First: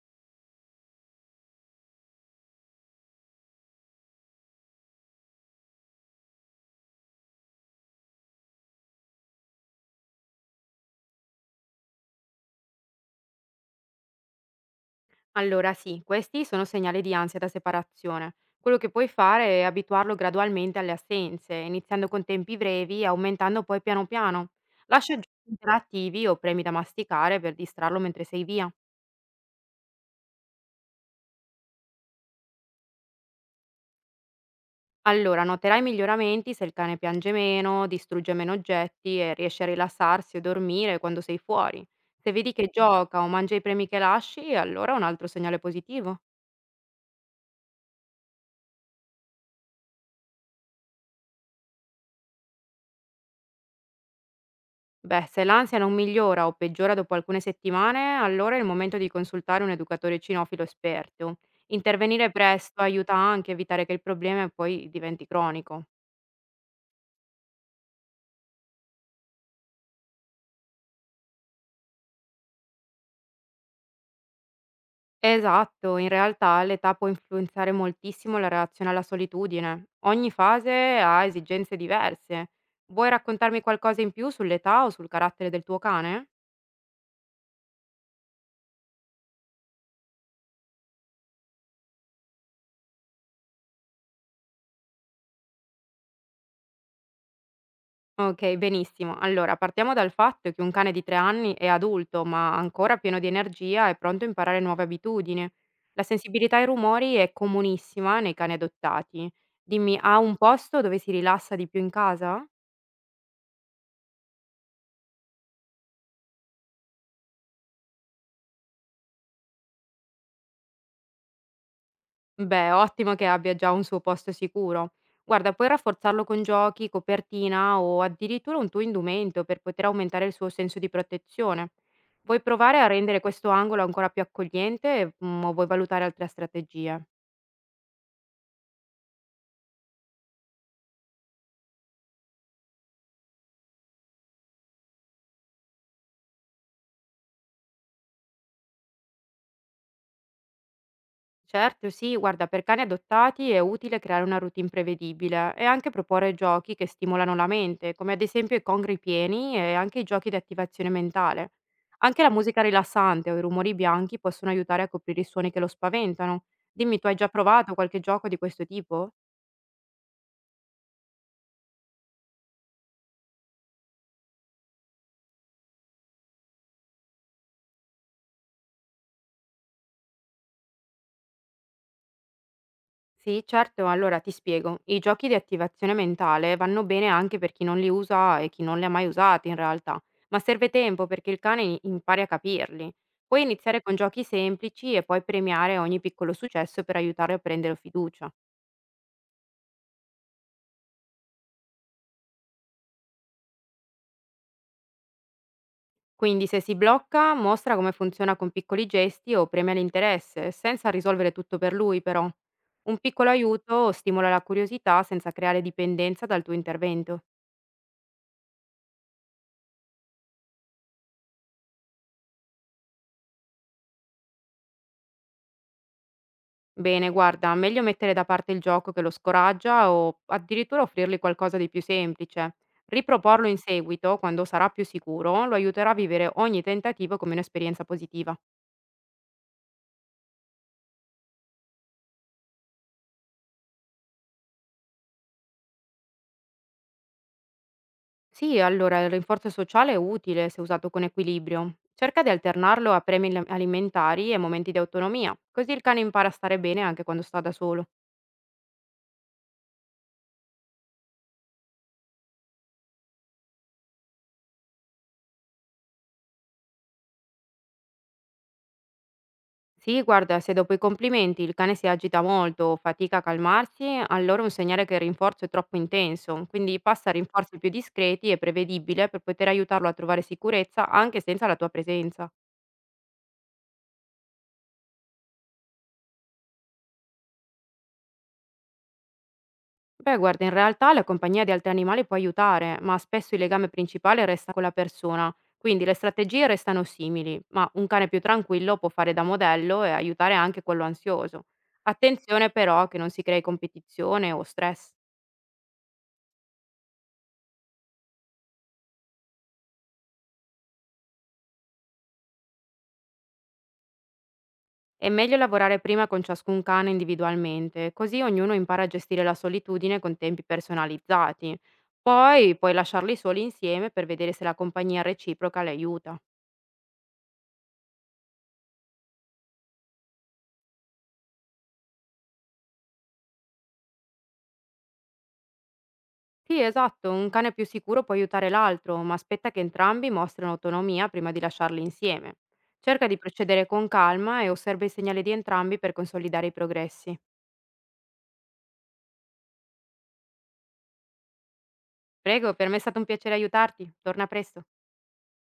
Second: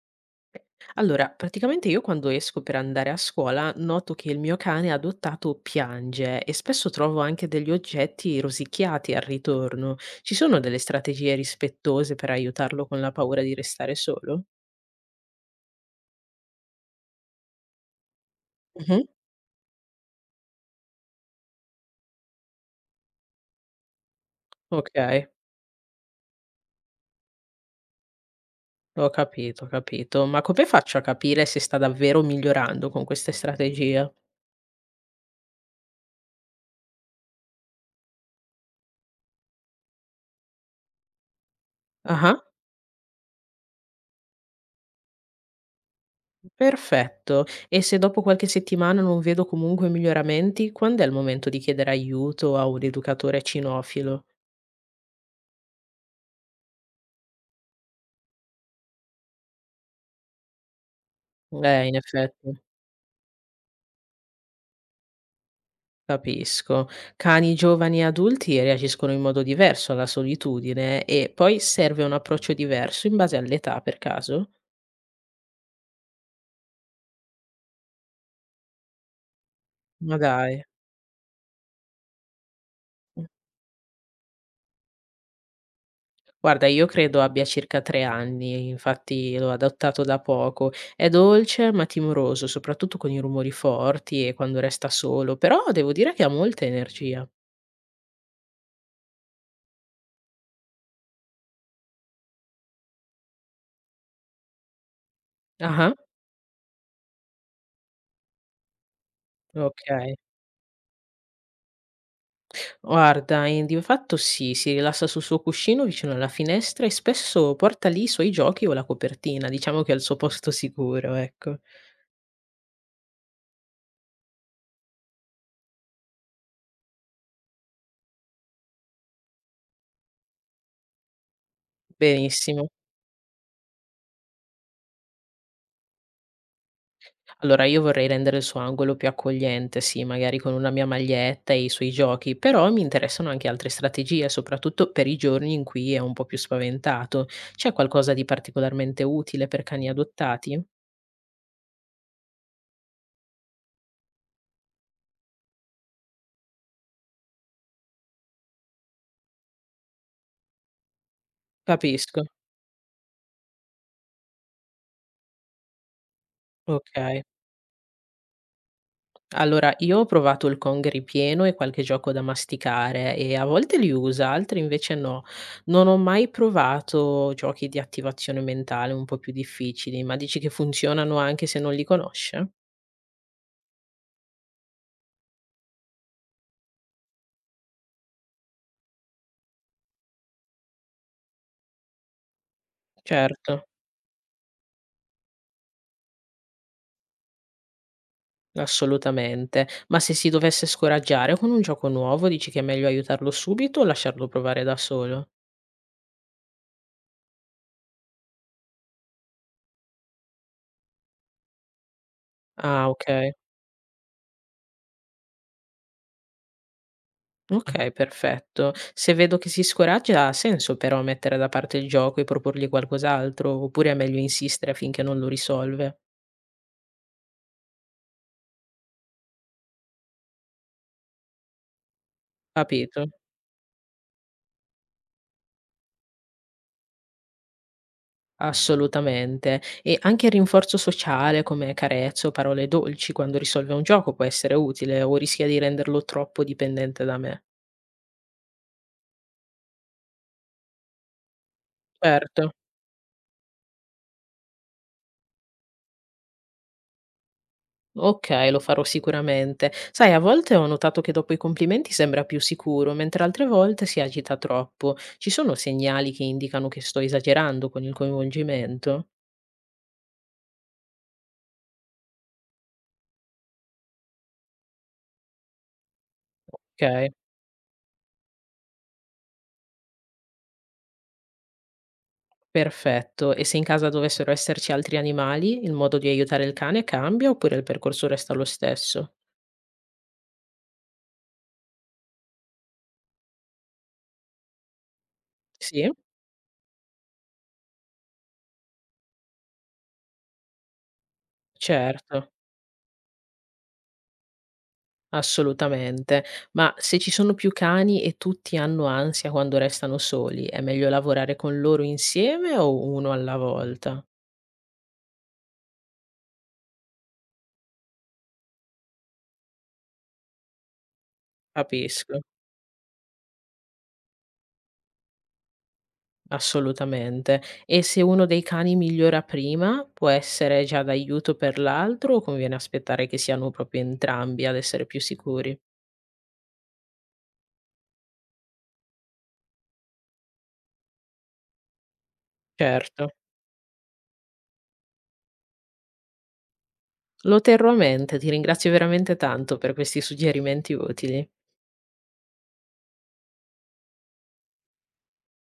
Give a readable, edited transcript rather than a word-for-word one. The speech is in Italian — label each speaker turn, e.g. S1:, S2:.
S1: Allora, praticamente io quando esco per andare a scuola noto che il mio cane adottato piange e spesso trovo anche degli oggetti rosicchiati al ritorno. Ci sono delle strategie rispettose per aiutarlo con la paura di restare solo?
S2: Allora sì, questi sono segnali di ansia da separazione. Quello che
S1: Mhm.
S2: puoi fare è abituarlo gradualmente alle assenze, iniziando con tempi brevi e aumentando poi piano piano.
S1: Ok,
S2: Lascia giochi interattivi o premi da masticare per distrarlo mentre sei via.
S1: ho capito. Ma come faccio a capire se sta davvero migliorando con queste strategie?
S2: Allora noterai miglioramenti se il cane piange meno, distrugge meno oggetti e riesce a rilassarsi o dormire quando sei fuori. Se
S1: Ah,
S2: vedi che gioca o mangia i premi che lasci, allora è un altro segnale positivo.
S1: perfetto. E se dopo qualche settimana non vedo comunque miglioramenti, quando è il momento di chiedere aiuto a un educatore cinofilo?
S2: Beh, se l'ansia non migliora o peggiora dopo alcune settimane, allora è il momento di consultare un educatore cinofilo esperto.
S1: In
S2: Intervenire
S1: effetti,
S2: presto aiuta anche a evitare che il problema poi diventi cronico.
S1: capisco. Cani giovani e adulti reagiscono in modo diverso alla solitudine e poi serve un approccio diverso in base all'età, per caso?
S2: Esatto, in realtà l'età può influenzare moltissimo la reazione alla solitudine.
S1: Ma
S2: Ogni
S1: dai.
S2: fase ha esigenze diverse. Vuoi
S1: Mh.
S2: raccontarmi qualcosa in più sull'età o sul carattere del tuo cane?
S1: Guarda, io credo abbia circa 3 anni, infatti l'ho adottato da poco. È dolce ma timoroso, soprattutto con i rumori forti e quando resta solo, però devo dire che ha molta energia.
S2: Okay, benissimo. Allora, partiamo dal fatto che un cane di 3 anni è adulto, ma ancora pieno di energia e pronto a imparare nuove abitudini.
S1: Ah-ah,
S2: La sensibilità ai rumori è comunissima nei cani adottati. Dimmi,
S1: okay.
S2: ha un posto dove si rilassa di più in casa?
S1: Guarda, di fatto sì, si rilassa sul suo cuscino vicino alla finestra e spesso porta lì i suoi giochi o la copertina, diciamo che è al suo posto sicuro, ecco.
S2: Beh, ottimo che abbia già un suo posto sicuro. Guarda, puoi rafforzarlo con giochi, copertina o addirittura un tuo indumento per poter aumentare il suo senso di protezione. Vuoi
S1: Benissimo.
S2: provare a rendere questo angolo ancora più accogliente, o vuoi valutare altre strategie?
S1: Allora io vorrei rendere il suo angolo più accogliente, sì, magari con una mia maglietta e i suoi giochi, però mi interessano anche altre strategie, soprattutto per i giorni in cui è un po' più spaventato. C'è qualcosa di particolarmente utile per cani adottati?
S2: Certo, sì, guarda, per cani adottati è utile creare una routine prevedibile e anche proporre giochi che stimolano la mente, come ad esempio i congri pieni e anche i giochi di attivazione mentale.
S1: Capisco,
S2: Anche la musica rilassante o i rumori bianchi possono aiutare a coprire i suoni che lo spaventano. Dimmi, tu hai
S1: ok.
S2: già provato qualche gioco di questo tipo?
S1: Allora, io ho provato il Kong ripieno e qualche gioco da masticare e a volte li usa, altri invece no. Non ho mai provato giochi di attivazione mentale un po' più difficili, ma dici che funzionano anche se non li conosce?
S2: Sì, certo, allora ti spiego. I giochi di attivazione mentale vanno bene anche per chi non li usa e chi non li ha mai usati in realtà, ma serve tempo perché il cane impari a capirli. Puoi
S1: Certo,
S2: iniziare con giochi semplici e poi premiare ogni piccolo successo per aiutare a prendere fiducia.
S1: assolutamente. Ma se si dovesse scoraggiare con un gioco nuovo, dici che è meglio aiutarlo subito o lasciarlo provare da solo?
S2: Quindi se si blocca, mostra come funziona con piccoli gesti o premia l'interesse, senza risolvere tutto per lui però.
S1: Ah,
S2: Un piccolo
S1: ok.
S2: aiuto stimola la curiosità senza creare dipendenza dal tuo intervento.
S1: Okay, perfetto. Se vedo che si scoraggia, ha senso però mettere da parte il gioco e proporgli qualcos'altro, oppure è meglio insistere finché non lo risolve?
S2: Bene, guarda, meglio mettere da parte il gioco che lo scoraggia o addirittura offrirgli qualcosa di più semplice.
S1: Capito?
S2: Riproporlo in seguito, quando sarà più sicuro, lo aiuterà a vivere ogni tentativo come un'esperienza positiva.
S1: Assolutamente. E anche il rinforzo sociale come carezze o parole dolci quando risolve un gioco può essere utile o rischia di renderlo troppo dipendente da me.
S2: Sì, allora il rinforzo sociale è utile se usato con equilibrio. Cerca di
S1: Certo.
S2: alternarlo a premi alimentari e momenti di autonomia, così il cane impara a stare bene anche quando sta da solo.
S1: Okay, lo farò sicuramente. Sai, a volte ho notato che dopo i complimenti sembra più sicuro, mentre altre volte si agita troppo. Ci sono segnali che indicano che sto esagerando con il coinvolgimento?
S2: Sì, guarda, se dopo i complimenti il cane si agita molto o fatica a calmarsi, allora è un segnale che il rinforzo è troppo intenso, quindi passa
S1: Okay,
S2: a rinforzi più discreti e prevedibile per poter aiutarlo a trovare sicurezza anche senza la tua presenza.
S1: perfetto. E se in casa dovessero esserci altri animali, il modo di aiutare il cane cambia oppure il percorso resta lo stesso?
S2: Beh, guarda, in realtà la compagnia di altri animali può aiutare, ma spesso il legame principale resta con la persona, quindi
S1: Sì?
S2: le strategie restano simili, ma un cane più tranquillo può fare da modello e aiutare anche quello ansioso.
S1: Certo,
S2: Attenzione però che non si crei competizione o stress.
S1: assolutamente. Ma se ci sono più cani e tutti hanno ansia quando restano soli, è meglio lavorare con loro insieme o uno alla volta?
S2: È meglio lavorare prima con ciascun cane individualmente, così ognuno impara a gestire la solitudine con tempi personalizzati.
S1: Capisco,
S2: Poi puoi lasciarli soli insieme per vedere se la compagnia reciproca le aiuta.
S1: assolutamente. E se uno dei cani migliora prima, può essere già d'aiuto per l'altro o conviene aspettare che siano proprio entrambi ad essere più sicuri?
S2: Sì, esatto, un cane più sicuro può aiutare l'altro, ma aspetta che entrambi mostrino autonomia prima di lasciarli insieme.
S1: Certo.
S2: Cerca di procedere con calma e osserva i segnali di entrambi per consolidare i progressi.
S1: Lo terrò a mente, ti ringrazio veramente tanto per questi suggerimenti utili.
S2: Prego, per me è stato un piacere aiutarti. Torna presto.